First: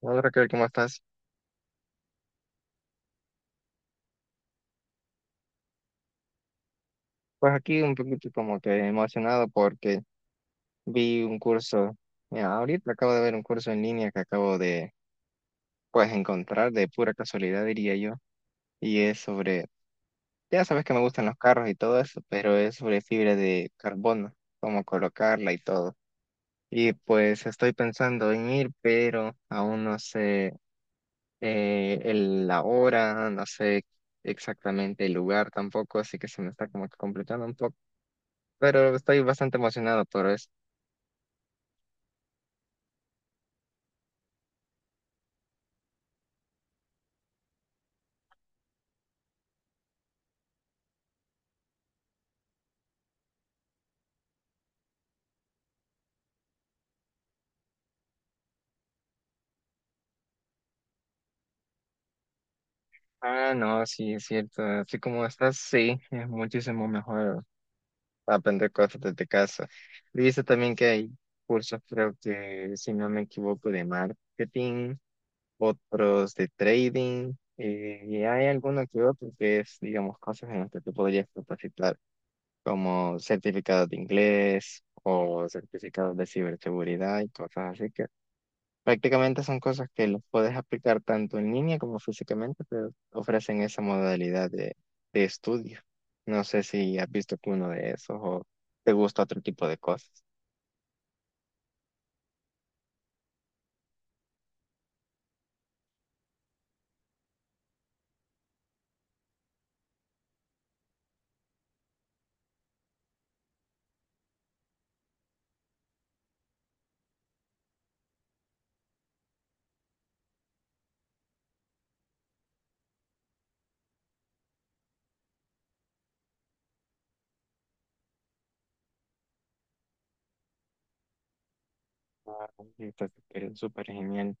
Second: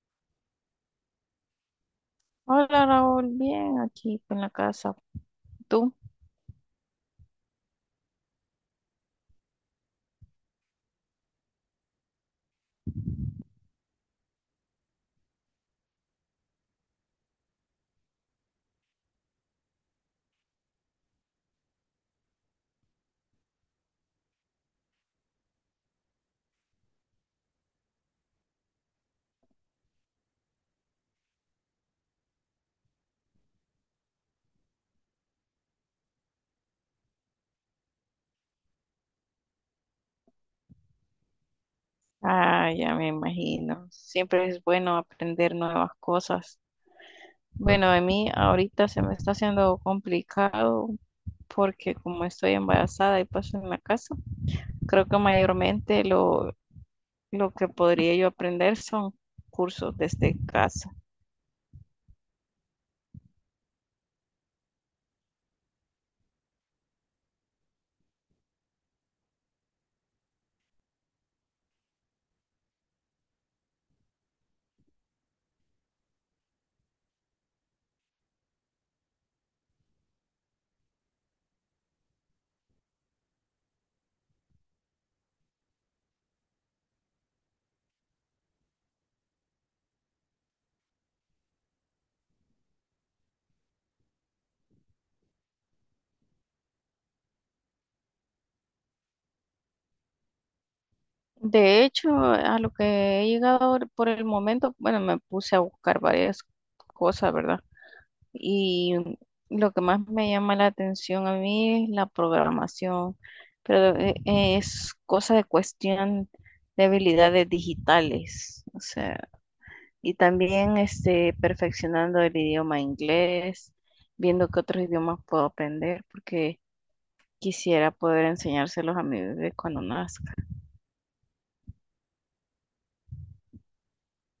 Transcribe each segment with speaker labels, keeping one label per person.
Speaker 1: Hola Raquel, ¿cómo estás?
Speaker 2: Hola Raúl, bien aquí en la casa. ¿Tú?
Speaker 1: Pues aquí un poquito como que emocionado porque vi un curso, mira, ahorita acabo de ver un curso en línea que acabo de pues encontrar de pura casualidad diría yo, y es sobre, ya sabes que me gustan los carros y todo eso, pero es sobre fibra de carbono, cómo colocarla y todo. Y pues estoy pensando en ir, pero aún no sé la hora, no sé exactamente el lugar tampoco, así que se me está como que completando, pero estoy bastante emocionado por eso.
Speaker 2: Ah, ya me imagino. Siempre es bueno aprender nuevas cosas. Bueno, a mí ahorita se me está haciendo complicado porque como estoy embarazada y paso en la casa, creo que mayormente lo que podría yo aprender son cursos desde casa.
Speaker 1: Ah, no, sí, es cierto. Así como estás, sí, es muchísimo mejor aprender cosas desde casa. He visto también que hay cursos, creo que, si no me equivoco, de marketing, otros de trading, y hay alguno que otro que es, digamos, cosas en las que tú podrías capacitar, como certificados de inglés o certificados de ciberseguridad y cosas así. Prácticamente son cosas que los puedes aplicar tanto en línea como físicamente, pero ofrecen esa modalidad de estudio. No sé si has visto alguno de esos o te gusta otro tipo de cosas.
Speaker 2: De hecho, a lo que he llegado por el momento, bueno, me puse a buscar varias cosas, ¿verdad? Y lo que más me llama la atención a mí es la programación, pero es cosa de cuestión de habilidades digitales, o sea, y también este, perfeccionando el idioma inglés, viendo qué otros idiomas puedo aprender, porque quisiera poder enseñárselos a mi bebé cuando nazca.
Speaker 1: Ah, sí, está súper súper genial.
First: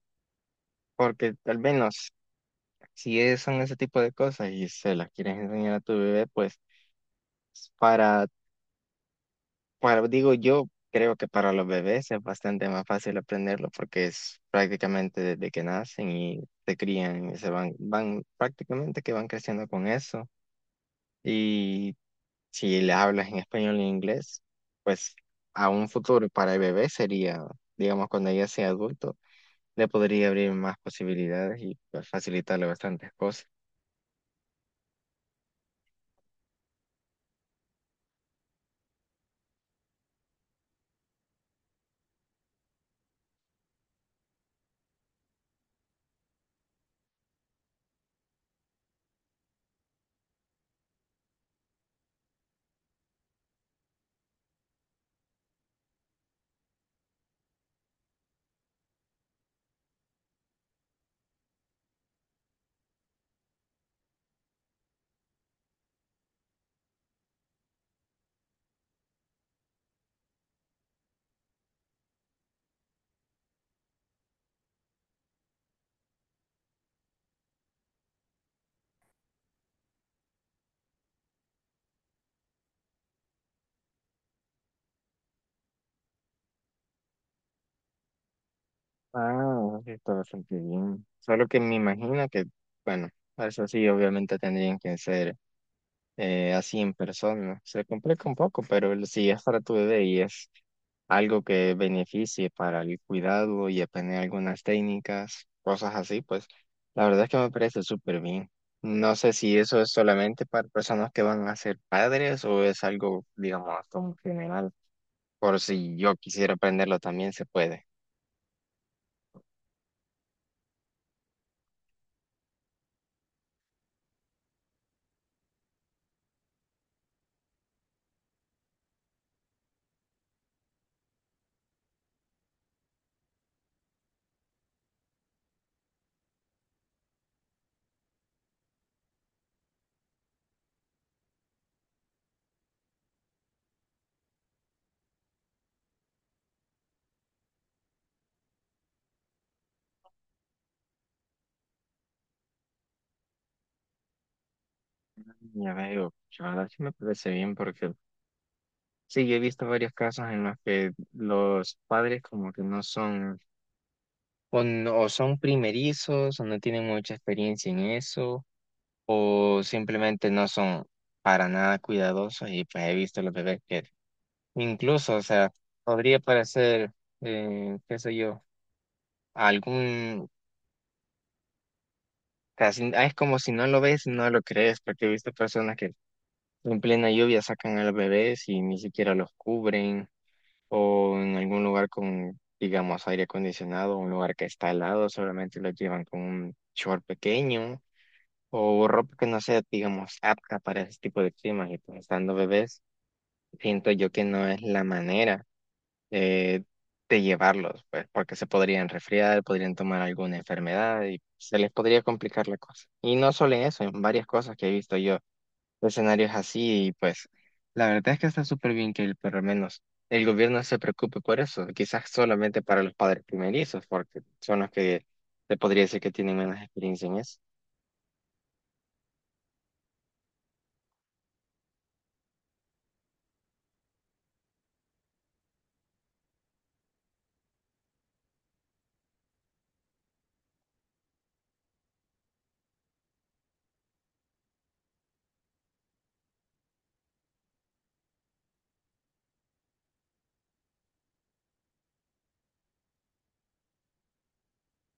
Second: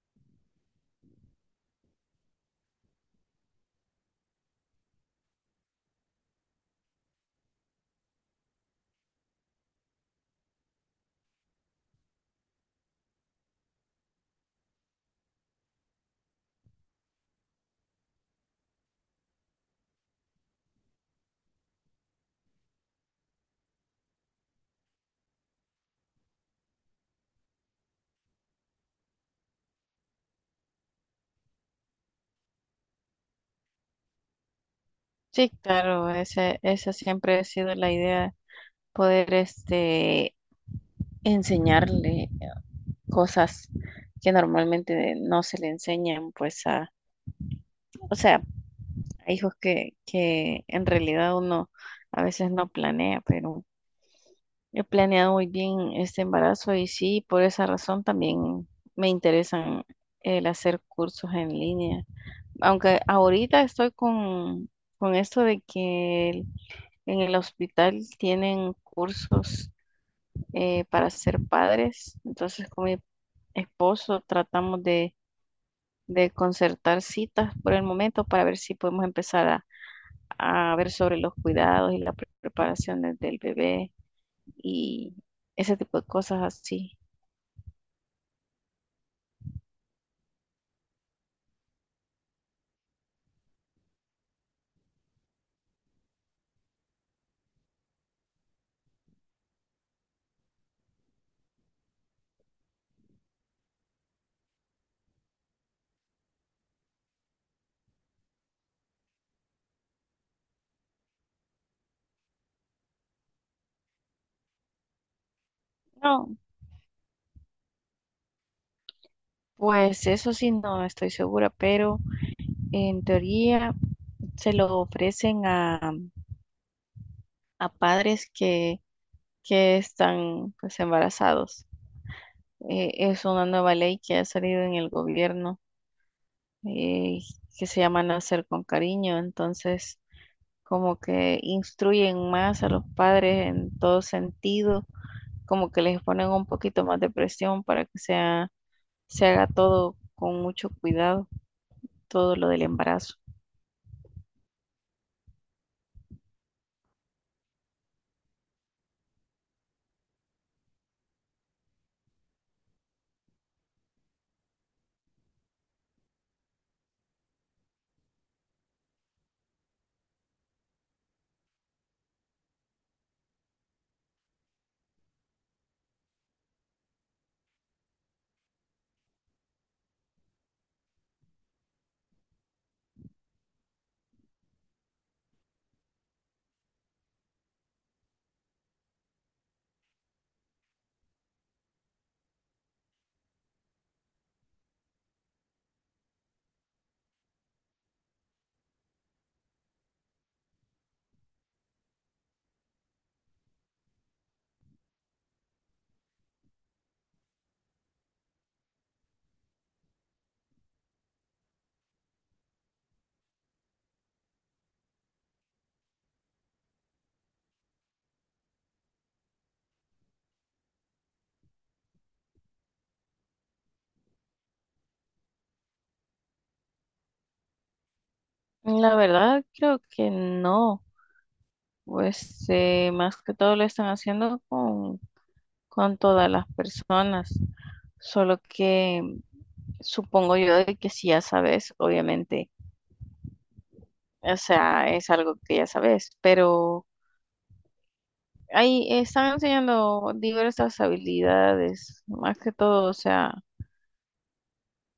Speaker 1: Porque al menos si es- son ese tipo de cosas y se las quieres enseñar a tu bebé, pues para, bueno, digo yo, creo que para los bebés es bastante más fácil aprenderlo porque es prácticamente desde que nacen y se crían y se van prácticamente que van creciendo con eso. Y si le hablas en español e inglés, pues a un futuro para el bebé sería, digamos, cuando ella sea adulto, le podría abrir más posibilidades y pues facilitarle bastantes cosas.
Speaker 2: Sí, claro, esa siempre ha sido la idea, poder este, enseñarle cosas que normalmente no se le enseñan, pues a, o sea, a hijos que en realidad uno a veces no planea, pero he planeado muy bien este embarazo y sí, por esa razón también me interesan el hacer cursos en línea. Aunque ahorita estoy con esto de que en el hospital tienen cursos para ser padres, entonces con mi esposo tratamos de concertar citas por el momento para ver si podemos empezar a ver sobre los cuidados y las preparaciones del bebé y ese tipo de cosas así.
Speaker 1: Ah, sí, está bastante bien. Solo que me imagino que, bueno, eso sí, obviamente tendrían que ser, así en persona. Se complica un poco, pero si es para tu bebé y es algo que beneficie para el cuidado y aprender algunas técnicas, cosas así, pues la verdad es que me parece súper bien. No sé si eso es solamente para personas que van a ser padres o es algo, digamos, como general. Por si yo
Speaker 2: No,
Speaker 1: quisiera aprenderlo también se puede.
Speaker 2: pues eso sí, no estoy segura, pero en teoría se lo ofrecen a padres que están pues embarazados. Es una nueva ley que ha salido en el gobierno, eh, que se llama Nacer con Cariño, entonces como que instruyen más a los padres en todo sentido, como que les ponen un poquito más de presión para que sea, se haga todo con mucho cuidado, todo lo del embarazo.
Speaker 1: Ya veo, la verdad sí me parece bien porque sí, yo he visto varios casos en los que los padres como que no son o son primerizos, o no tienen mucha experiencia en eso, o simplemente no son para nada cuidadosos y pues he visto los bebés que incluso, o sea, podría parecer, qué sé yo, algún, casi, ah, es como si no lo ves, no lo crees, porque he visto personas que en plena lluvia sacan a los bebés y ni siquiera los cubren, o en algún lugar con, digamos, aire acondicionado, un lugar que está helado, solamente los llevan con un short pequeño o ropa que no sea, digamos, apta para ese tipo de climas y pues estando bebés, siento yo que no es la manera de, de llevarlos, pues, porque se podrían resfriar, podrían tomar alguna enfermedad y se les podría complicar la cosa. Y no solo en eso, en varias cosas que he visto yo, escenarios así y pues la verdad es que está súper bien que por lo menos el gobierno se preocupe por eso, quizás solamente para los padres primerizos, porque son los que se podría decir que tienen menos experiencia en eso.
Speaker 2: La verdad, creo que no, pues más que todo lo están haciendo con todas las personas, solo que supongo yo de que si ya sabes, obviamente, o sea, es algo que ya sabes, pero... Ahí están enseñando diversas habilidades, más que todo, o sea,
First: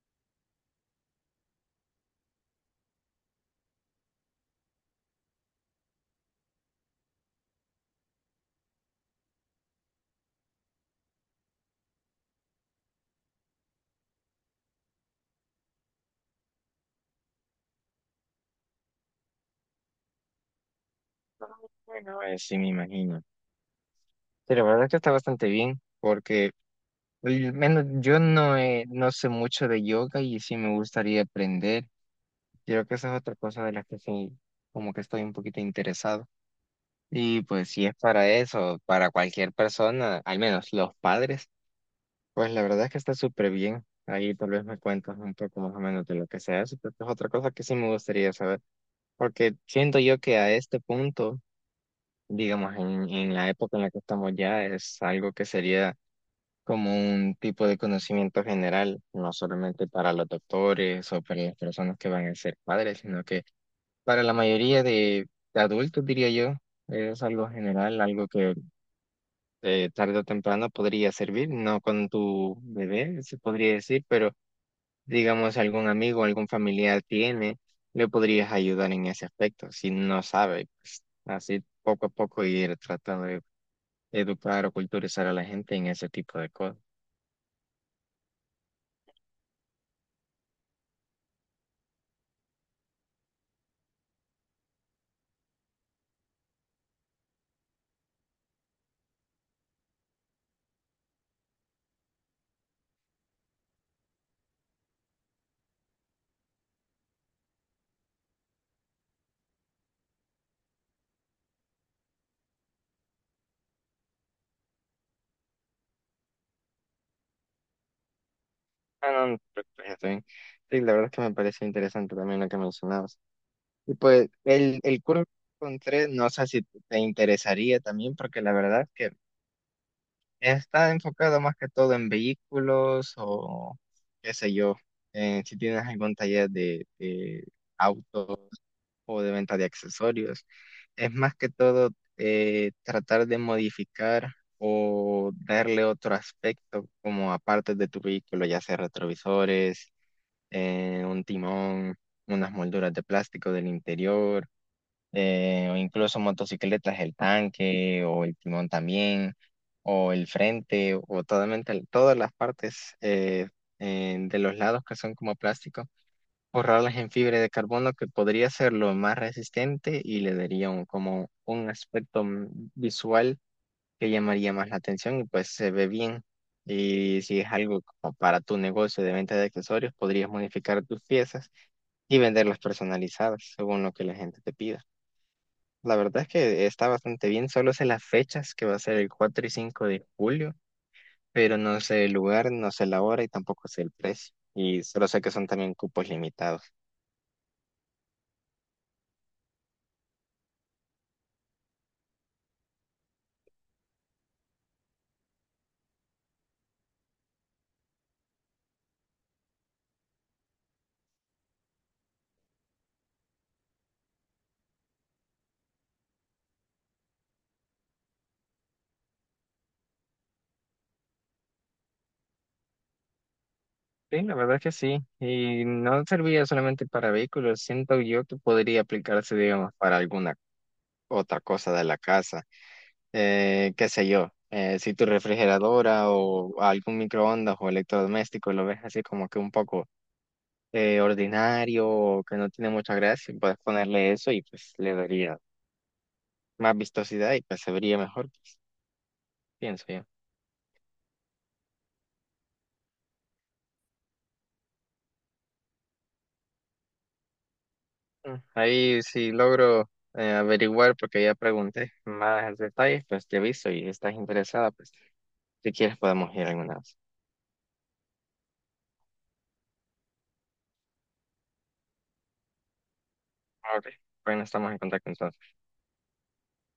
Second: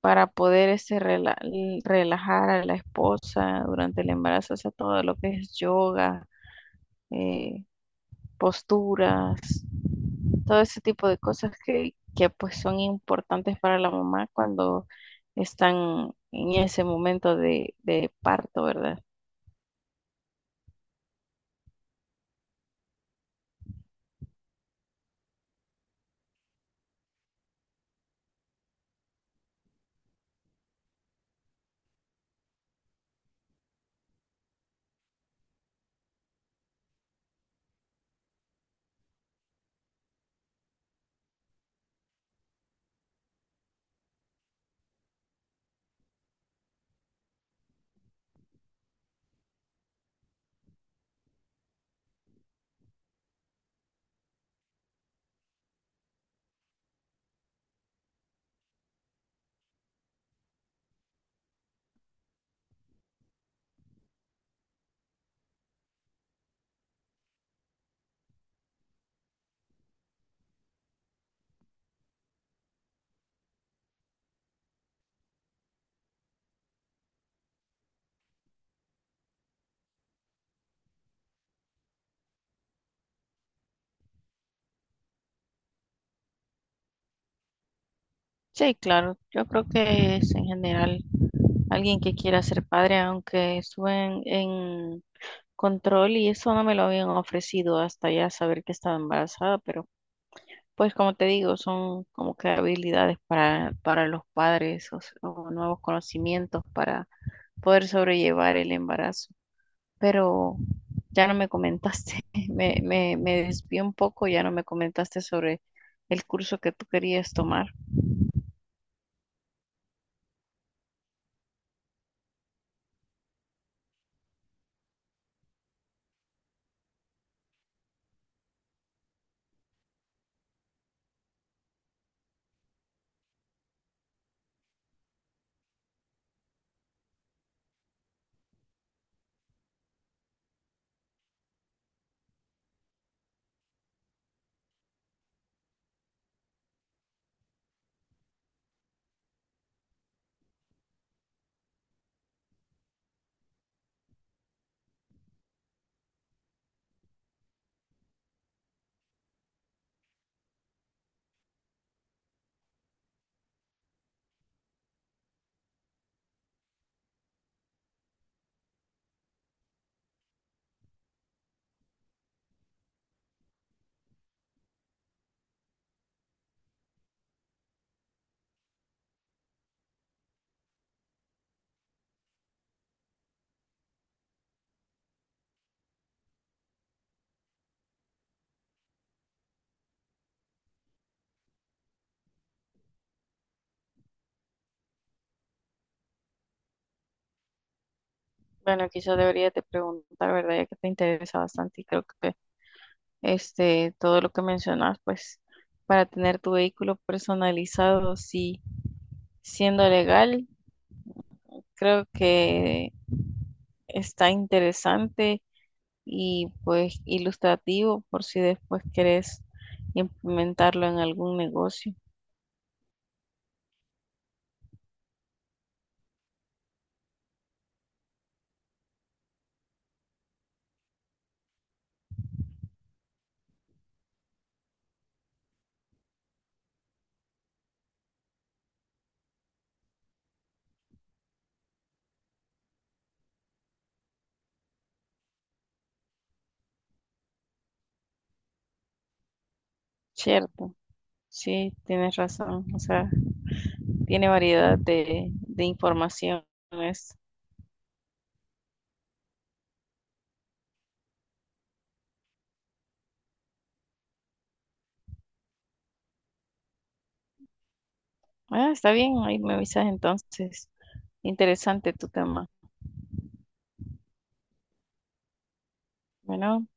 Speaker 2: para poder este, relajar a la esposa durante el embarazo, o sea, todo lo que es yoga, eh, posturas, todo ese tipo de cosas que pues son importantes para la mamá cuando están en ese momento de parto, ¿verdad?
Speaker 1: Bueno, sí me imagino. Sí, la verdad que está bastante bien, porque al menos yo no, no sé mucho de yoga y sí me gustaría aprender. Creo que esa es otra cosa de la que sí, como que estoy un poquito interesado. Y pues si es para eso, para cualquier persona, al menos los padres, pues la verdad es que está súper bien. Ahí tal vez me cuentas un poco más o menos de lo que se hace, porque es otra cosa que sí me gustaría saber, porque siento yo que a este punto, digamos, en la época en la que estamos ya, es algo que sería como un tipo de conocimiento general, no solamente para los doctores o para las personas que van a ser padres, sino que para la mayoría de adultos, diría yo, es algo general, algo que tarde o temprano podría servir, no con tu bebé, se podría decir, pero digamos algún amigo, algún familiar tiene, le podrías ayudar en ese aspecto, si no sabe, pues, así poco a poco ir tratando de educar o culturizar a la gente en ese tipo de cosas.
Speaker 2: Sí, claro, yo creo que es en general alguien que quiera ser padre, aunque suben en control y eso no me lo habían ofrecido hasta ya saber que estaba embarazada, pero pues como te digo, son como que habilidades para los padres o, o nuevos conocimientos para poder sobrellevar el embarazo. Pero ya no me comentaste, me desvié un poco, ya no me comentaste sobre el curso que tú querías tomar.
Speaker 1: Ah, no, no, pues, está bien. Sí, la verdad es que me parece interesante también lo que mencionabas. Y pues el curso que encontré, no sé si te interesaría también, porque la verdad es que está enfocado más que todo en vehículos o qué sé yo, si tienes algún taller de auto o de venta de accesorios. Es más que todo, tratar de modificar o darle otro aspecto como aparte de tu vehículo, ya sea retrovisores, un timón, unas molduras de plástico del interior, o incluso motocicletas, el tanque o el timón también, o el frente, o totalmente, todas las partes de los lados que son como plástico, borrarlas en fibra de carbono que podría ser lo más resistente y le daría un, como un aspecto visual que llamaría más la atención y pues se ve bien. Y si es algo como para tu negocio de venta de accesorios, podrías modificar tus piezas y venderlas personalizadas según lo que la gente te pida. La verdad es que está bastante bien, solo sé las fechas que va a ser el 4 y 5 de julio, pero no sé el lugar, no sé la hora y tampoco sé el precio. Y solo sé que son también cupos limitados.
Speaker 2: Bueno, quizás deberías de preguntar, ¿verdad? Ya que te interesa bastante y creo que este, todo lo que mencionas, pues para tener tu vehículo personalizado, sí, siendo legal, creo que está interesante y pues ilustrativo por si después querés implementarlo en algún negocio.
Speaker 1: Sí, la verdad es que sí. Y no serviría solamente para vehículos, siento yo que podría aplicarse, digamos, para alguna otra cosa de la casa. Qué sé yo, si tu refrigeradora o algún microondas o electrodoméstico lo ves así como que un poco ordinario o que no tiene mucha gracia, puedes ponerle eso y pues le daría más vistosidad y pues se vería mejor, pienso yo.
Speaker 2: Cierto, sí, tienes razón. O sea, tiene variedad de informaciones.
Speaker 1: Mm, ahí si logro averiguar, porque ya pregunté más detalles, pues te aviso y estás interesada, pues si quieres podemos ir alguna vez.
Speaker 2: Ah, está bien, ahí me avisas entonces. Interesante tu tema.
Speaker 1: Ok, bueno, estamos en contacto entonces.
Speaker 2: Bueno.